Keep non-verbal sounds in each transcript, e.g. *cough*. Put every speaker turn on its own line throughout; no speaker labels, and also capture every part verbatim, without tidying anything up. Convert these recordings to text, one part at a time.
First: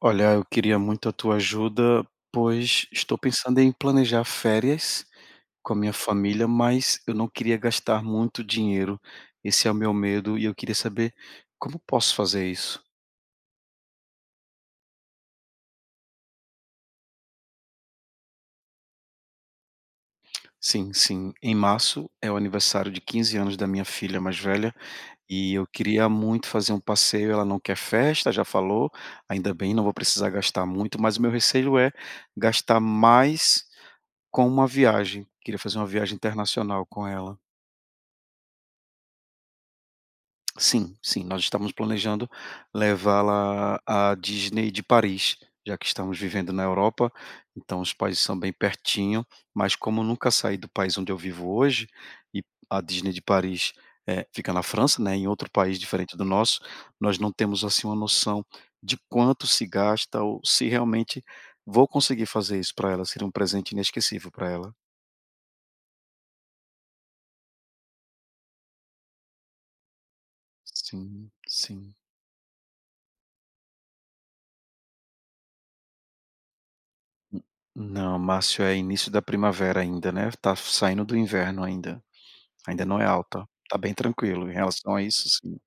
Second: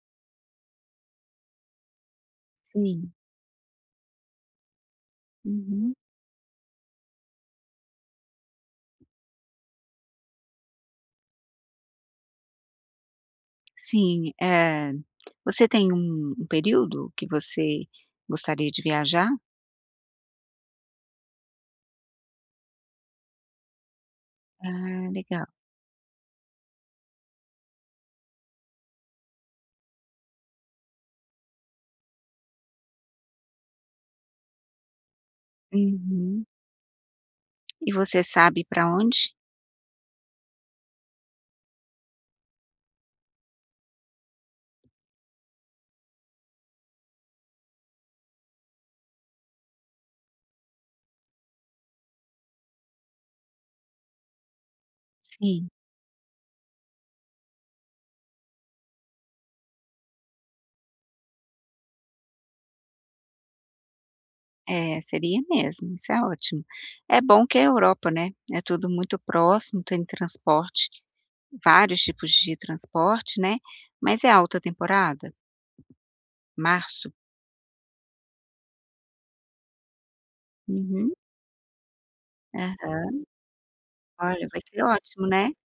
Olha, eu queria muito a tua ajuda, pois
Sim.
estou pensando em planejar férias com a minha
Uhum.
família, mas eu não queria gastar muito dinheiro. Esse é o meu medo e eu queria saber como posso fazer isso.
Sim, eh, você tem um um período que você gostaria de viajar?
Sim, sim. Em março é o aniversário de quinze anos da minha filha mais velha
Ah, legal.
e eu queria muito fazer um passeio. Ela não quer festa, já falou. Ainda bem, não vou precisar gastar muito, mas o meu receio é gastar mais com uma viagem. Queria fazer uma viagem
Uhum.
internacional com ela.
E você sabe para onde?
Sim, sim, nós estamos planejando levá-la à Disney de Paris, já que estamos vivendo na Europa, então os países são bem pertinho, mas como eu nunca saí do país onde eu vivo hoje, e a Disney de Paris, eh, fica na França, né, em outro
Sim.
país diferente do nosso. Nós não temos, assim, uma noção de quanto se gasta ou se realmente vou conseguir fazer isso para ela, seria um presente inesquecível para ela.
É, seria mesmo, isso é ótimo. É bom que é Europa, né, é tudo muito próximo, tem transporte,
Sim, sim.
vários tipos de transporte, né, mas é alta temporada, março.
Não, Márcio é início da primavera ainda, né, tá saindo
Uhum.
do inverno ainda, ainda não é
Aham.
alta, tá bem
Olha,
tranquilo em
vai ser
relação a
ótimo,
isso
né.
sim.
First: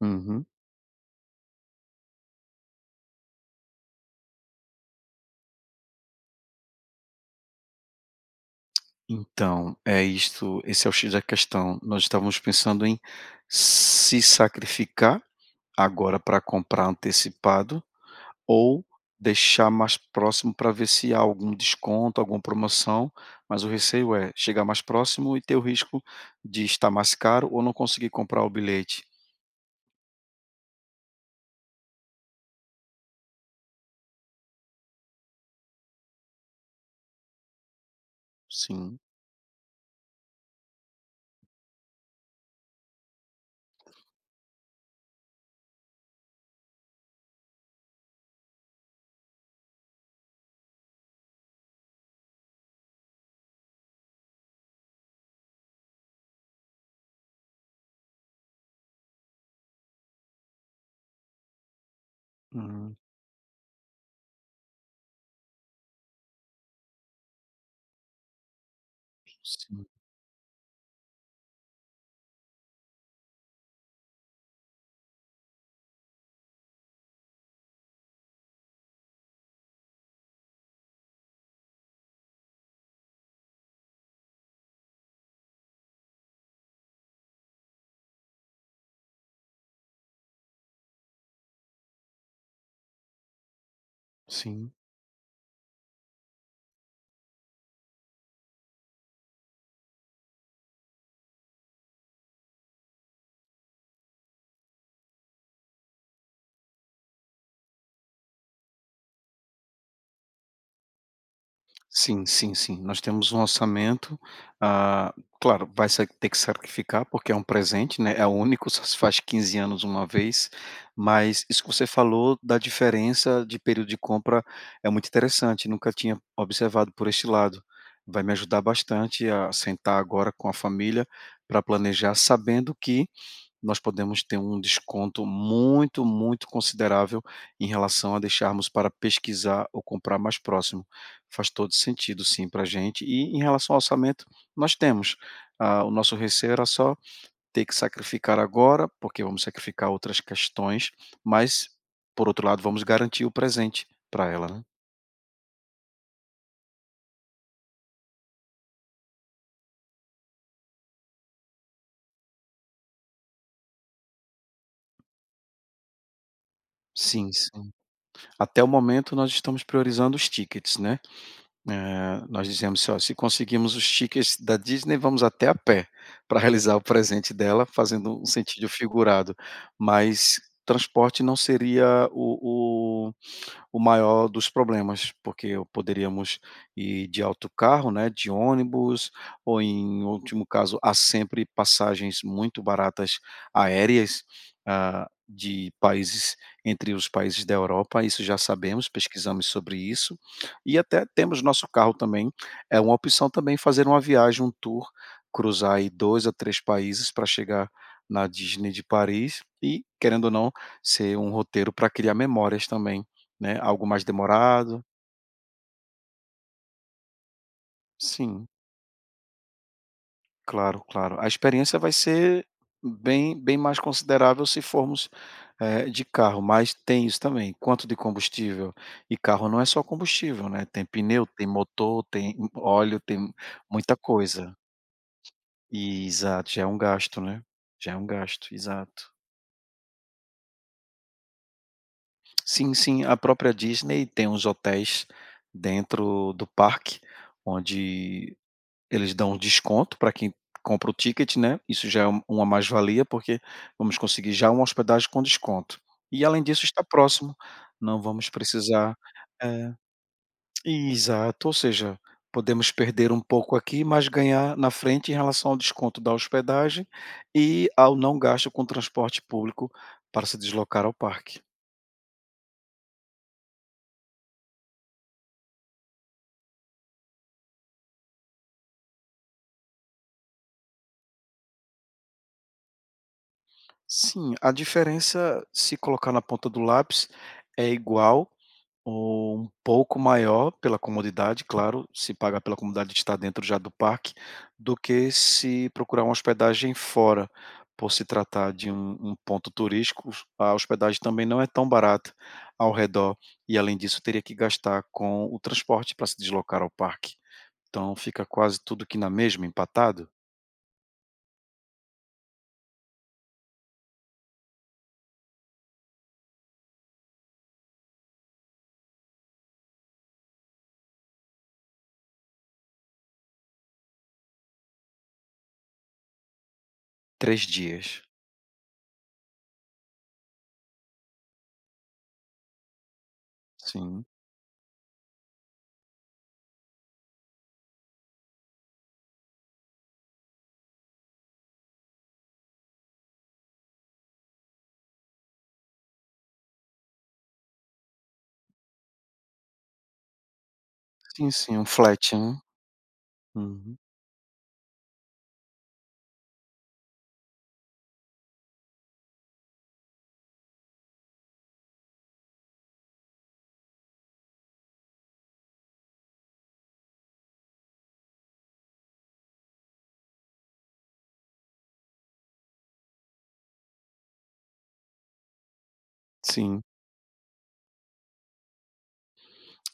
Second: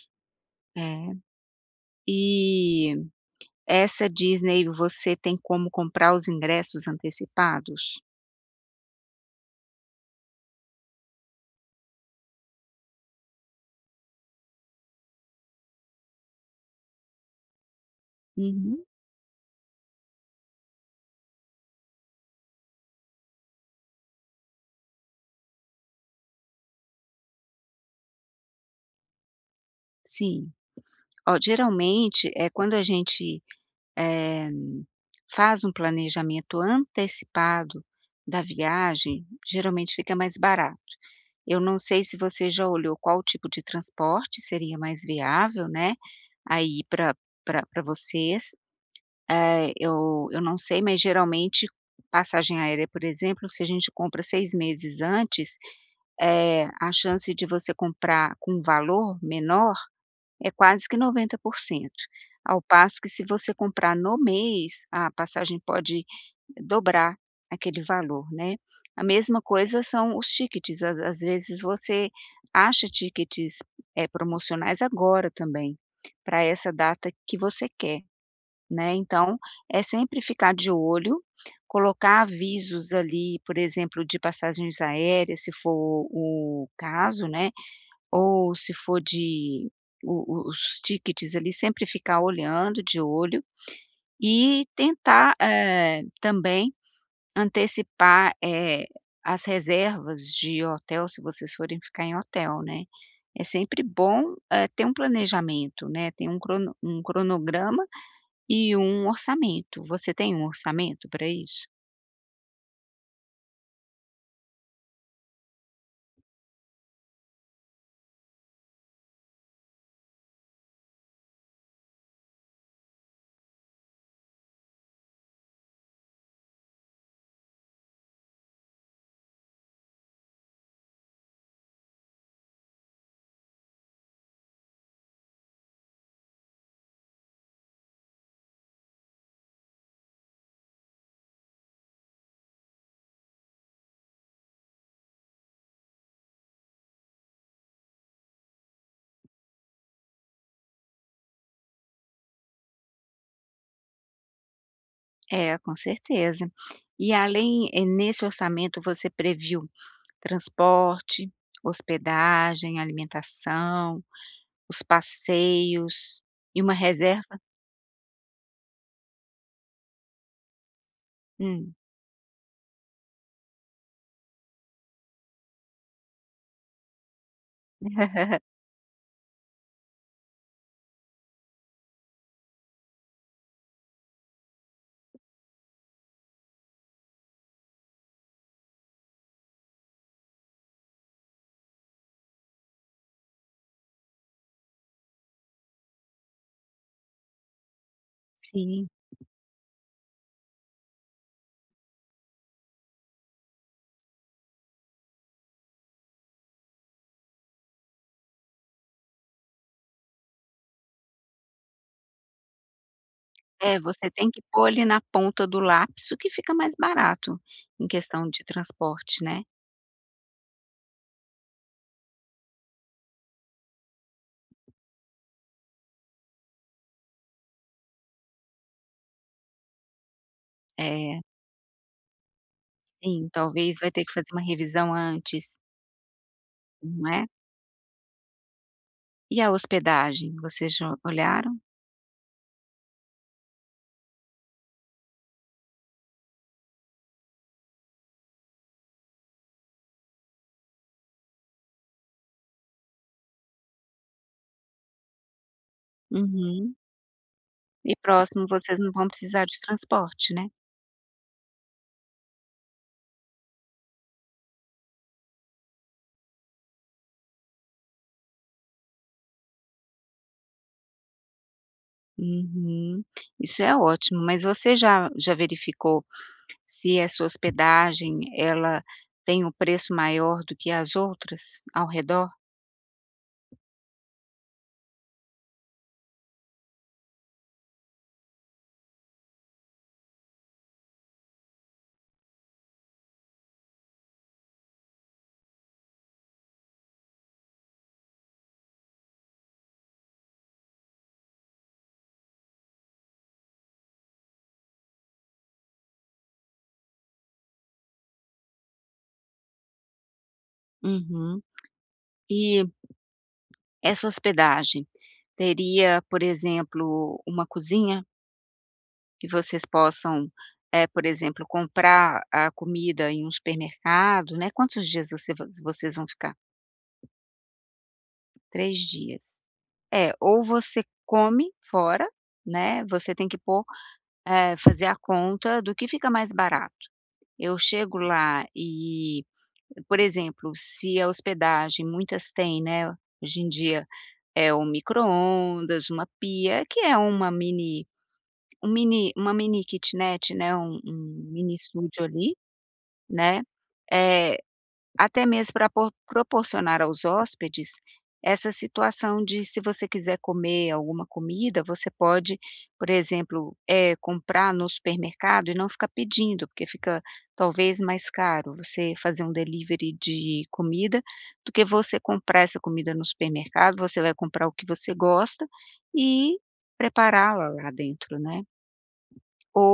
Uhum.
É. E essa Disney, você tem como comprar os ingressos antecipados?
Então, é isto esse é o X da questão, nós estávamos pensando em se sacrificar agora para comprar antecipado ou
Uhum.
deixar mais próximo para ver se há algum desconto, alguma promoção, mas o receio é chegar mais próximo e ter o risco de estar mais caro ou não conseguir comprar o bilhete.
Sim. Ó, geralmente, é quando a gente, eh, faz um planejamento antecipado da
Sim.
viagem, geralmente fica mais barato. Eu não sei se você já olhou qual tipo de transporte seria mais viável, né, aí para para pra vocês. Eh, eu eu não sei, mas geralmente passagem aérea, por exemplo, se a gente compra seis meses antes. Eh, a chance de você comprar com um valor menor é quase que noventa por cento, ao
Hum,
passo que se você comprar no mês, a passagem pode dobrar aquele valor, né. A mesma coisa
sim.
são os tickets, às às vezes você acha tickets, eh, promocionais agora também, para essa data que você quer. Né, então, é sempre ficar de olho, colocar avisos ali, por exemplo, de passagens aéreas, se for o caso, né, ou se for de o o os tickets ali, sempre ficar olhando, de olho, e
Sim,
tentar, eh, também antecipar, eh, as reservas de hotel, se vocês forem ficar em hotel, né. É sempre bom, eh, ter um planejamento, né, ter um crono um cronograma e um orçamento. Você tem um orçamento para isso?
sim, sim, sim. Nós temos um orçamento, ah, claro, vai sa ter que sacrificar, porque é um presente, né, é único, só se faz quinze anos uma vez, mas isso que você falou da diferença de período de compra é muito interessante, nunca tinha observado por este lado. Vai me ajudar bastante a sentar agora com a família para planejar, sabendo que nós podemos ter um desconto muito, muito considerável em relação a deixarmos para pesquisar ou comprar mais próximo. Faz todo sentido, sim, para a gente. E em relação ao orçamento, nós temos. Ah, o nosso receio era só ter que sacrificar agora, porque vamos sacrificar outras questões, mas, por outro lado, vamos garantir o presente para ela, né.
É, com certeza. E além, eh, nesse orçamento você previu transporte, hospedagem, alimentação, os passeios e uma
Sim,
reserva.
sim. Até o momento, nós estamos priorizando os tickets, né.
Hum.
Eh, nós dizemos assim: "Ó, se conseguimos os tickets da Disney, vamos até a pé para realizar o presente dela", fazendo um sentido figurado, mas transporte não seria o o maior dos problemas, porque poderíamos ir de autocarro, né, de ônibus, ou em último caso, há sempre passagens muito baratas aéreas, ah, de países entre os países da Europa, isso já sabemos,
Sim.
pesquisamos sobre isso, e até temos nosso carro também, é uma opção também fazer uma viagem, um tour, cruzar aí dois a três países para chegar na Disney de Paris e, querendo ou não, ser um roteiro para criar memórias também, né,
É,
algo mais
você tem que pôr
demorado.
ali na ponta do lápis o que fica mais barato, em questão de
Sim,
transporte, né.
claro, claro. A experiência vai ser bem bem mais considerável se formos, eh, de carro, mas tem isso também, quanto de combustível. E carro não é só combustível, né, tem
É,
pneu, tem motor, tem óleo,
sim,
tem
talvez vai
muita
ter que fazer uma
coisa.
revisão antes,
E, Exato, já é um
não
gasto,
é.
né, já é um gasto, exato.
E a hospedagem, vocês já olharam?
Sim, sim, a própria Disney tem uns hotéis dentro do parque, onde eles dão um desconto para quem compra o ticket, né, isso já é um uma mais-valia, porque vamos conseguir já uma hospedagem com desconto. E além disso
Uhum.
está próximo,
E
não vamos
próximo vocês não
precisar.
vão precisar de
É,
transporte, né.
exato, ou seja, podemos perder um pouco aqui, mas ganhar na frente em relação ao desconto da hospedagem e ao não gasto com transporte público para se deslocar ao parque.
Uhum. Isso é ótimo, mas você já já verificou se essa hospedagem, ela tem um preço maior do que as outras ao redor?
Sim, a diferença, se colocar na ponta do lápis, é igual ou um pouco maior pela comodidade, claro, se pagar pela comodidade de estar dentro já do parque, do que se procurar uma hospedagem fora. Por se tratar de um um ponto turístico, a hospedagem também não é tão barata ao redor, e além disso teria que gastar com o transporte para se deslocar ao parque. Então fica quase tudo que na mesma, empatado,
Uhum. E essa hospedagem teria, por exemplo, uma cozinha que vocês possam, eh, por exemplo, comprar a comida em um supermercado, né. Quantos dias você va vocês vão ficar?
três dias.
Três dias. É, ou você come fora, né, você tem que pôr.
Sim.
Eh, fazer a conta do que fica mais barato. Eu chego lá e, por exemplo, se a hospedagem, muitas têm, né, hoje em dia, é um micro-ondas, uma pia, que é uma mini, um mini uma mini kitnet, né, um um
Sim,
mini
sim, um
estúdio
flat,
ali,
né.
né,
Uhum.
eh até mesmo para proporcionar aos hóspedes essa situação de se você quiser comer alguma comida, você pode, por exemplo, eh, comprar no supermercado e não ficar pedindo, porque fica talvez mais caro você fazer um delivery de comida, do que você comprar essa comida no supermercado, você vai comprar o que você gosta e
Sim.
prepará-la lá dentro, né.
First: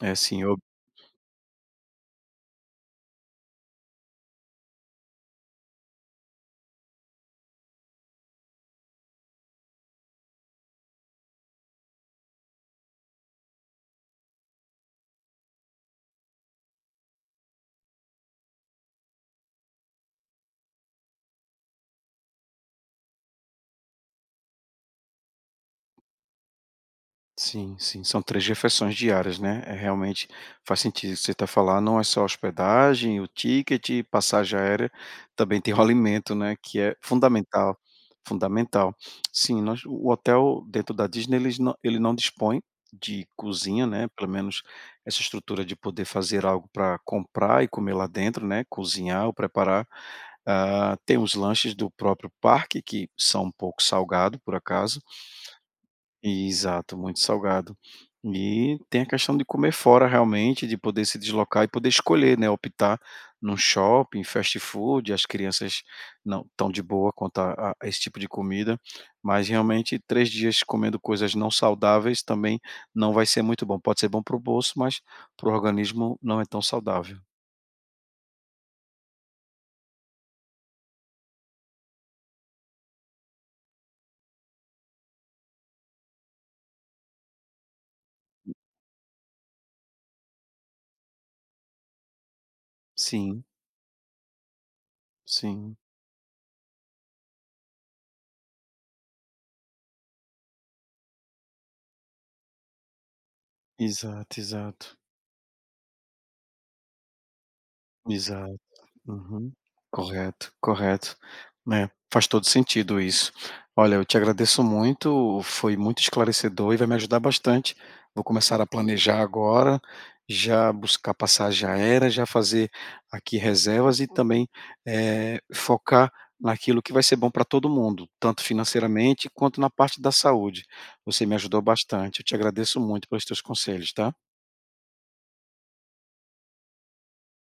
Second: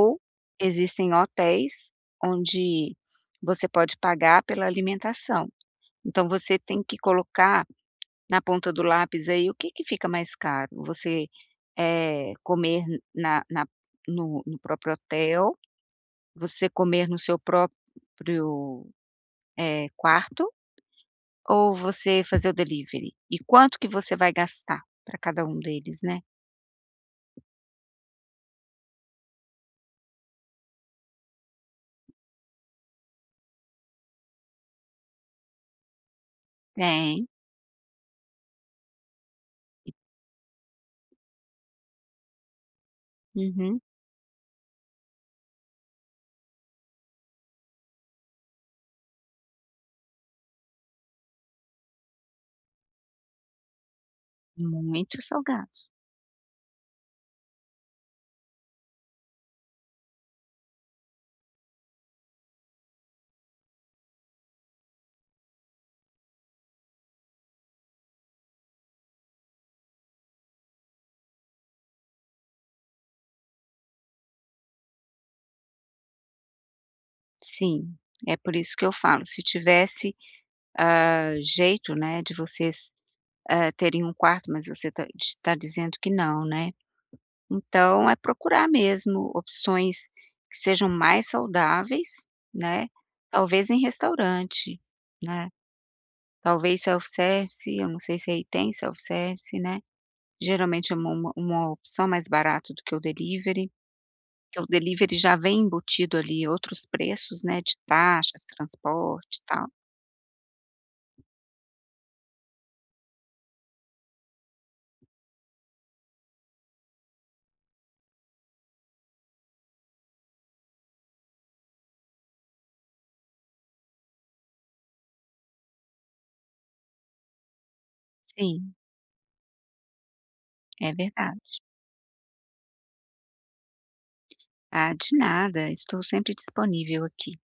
É assim, eu
existem hotéis onde você pode pagar pela alimentação. Então você tem que colocar na ponta do lápis aí o que que fica mais caro, você, eh, comer na na no no próprio hotel, você comer no seu próprio, eh, quarto, ou você fazer o delivery? E quanto que você vai gastar para cada um deles, né?
sim. Sim, são três refeições diárias, né, é realmente faz sentido o que você está falando, não é só hospedagem, o ticket, passagem aérea, também tem o *laughs* alimento, né, que é
Tem,
fundamental, fundamental. Sim, nós o hotel dentro da Disney eles não ele não dispõe de
uhum,
cozinha, né, pelo menos essa estrutura de poder fazer algo para comprar e comer lá dentro, né, cozinhar ou preparar. Ah, tem os lanches do próprio parque que são um pouco salgado, por acaso.
muito salgado.
Exato, muito salgado. E tem a questão de comer fora realmente, de poder se deslocar e poder escolher, né, optar num shopping, fast food, as crianças não tão de boa quanto a, a esse tipo de comida, mas realmente três dias comendo coisas não saudáveis também não vai ser muito bom. Pode ser bom para o bolso, mas para o organismo não é tão saudável.
Sim, é por isso que eu falo, se tivesse, hã, jeito, né, de vocês, hã, terem um quarto, mas você tá está dizendo que não, né? Então é procurar mesmo opções que sejam mais saudáveis, né,
Sim,
talvez em restaurante, né,
sim.
talvez self-service, eu não sei se aí tem self-service, né, geralmente é uma uma uma opção mais barata do que o delivery.
Exato,
Porque o
exato.
delivery já vem embutido ali outros preços, né, de taxas,
Exato.
transporte e
Uhum.
tal.
Correto, correto. É, faz todo sentido isso. Olha, eu te agradeço muito, foi muito esclarecedor e vai me ajudar bastante. Vou começar a planejar agora, já buscar passagem aérea, já fazer aqui reservas e também, eh, focar naquilo que vai ser bom para todo mundo, tanto
Sim,
financeiramente quanto na parte da saúde.
é
Você me
verdade.
ajudou bastante. Eu te agradeço muito pelos teus conselhos, tá?
Ah, de nada, estou sempre disponível aqui.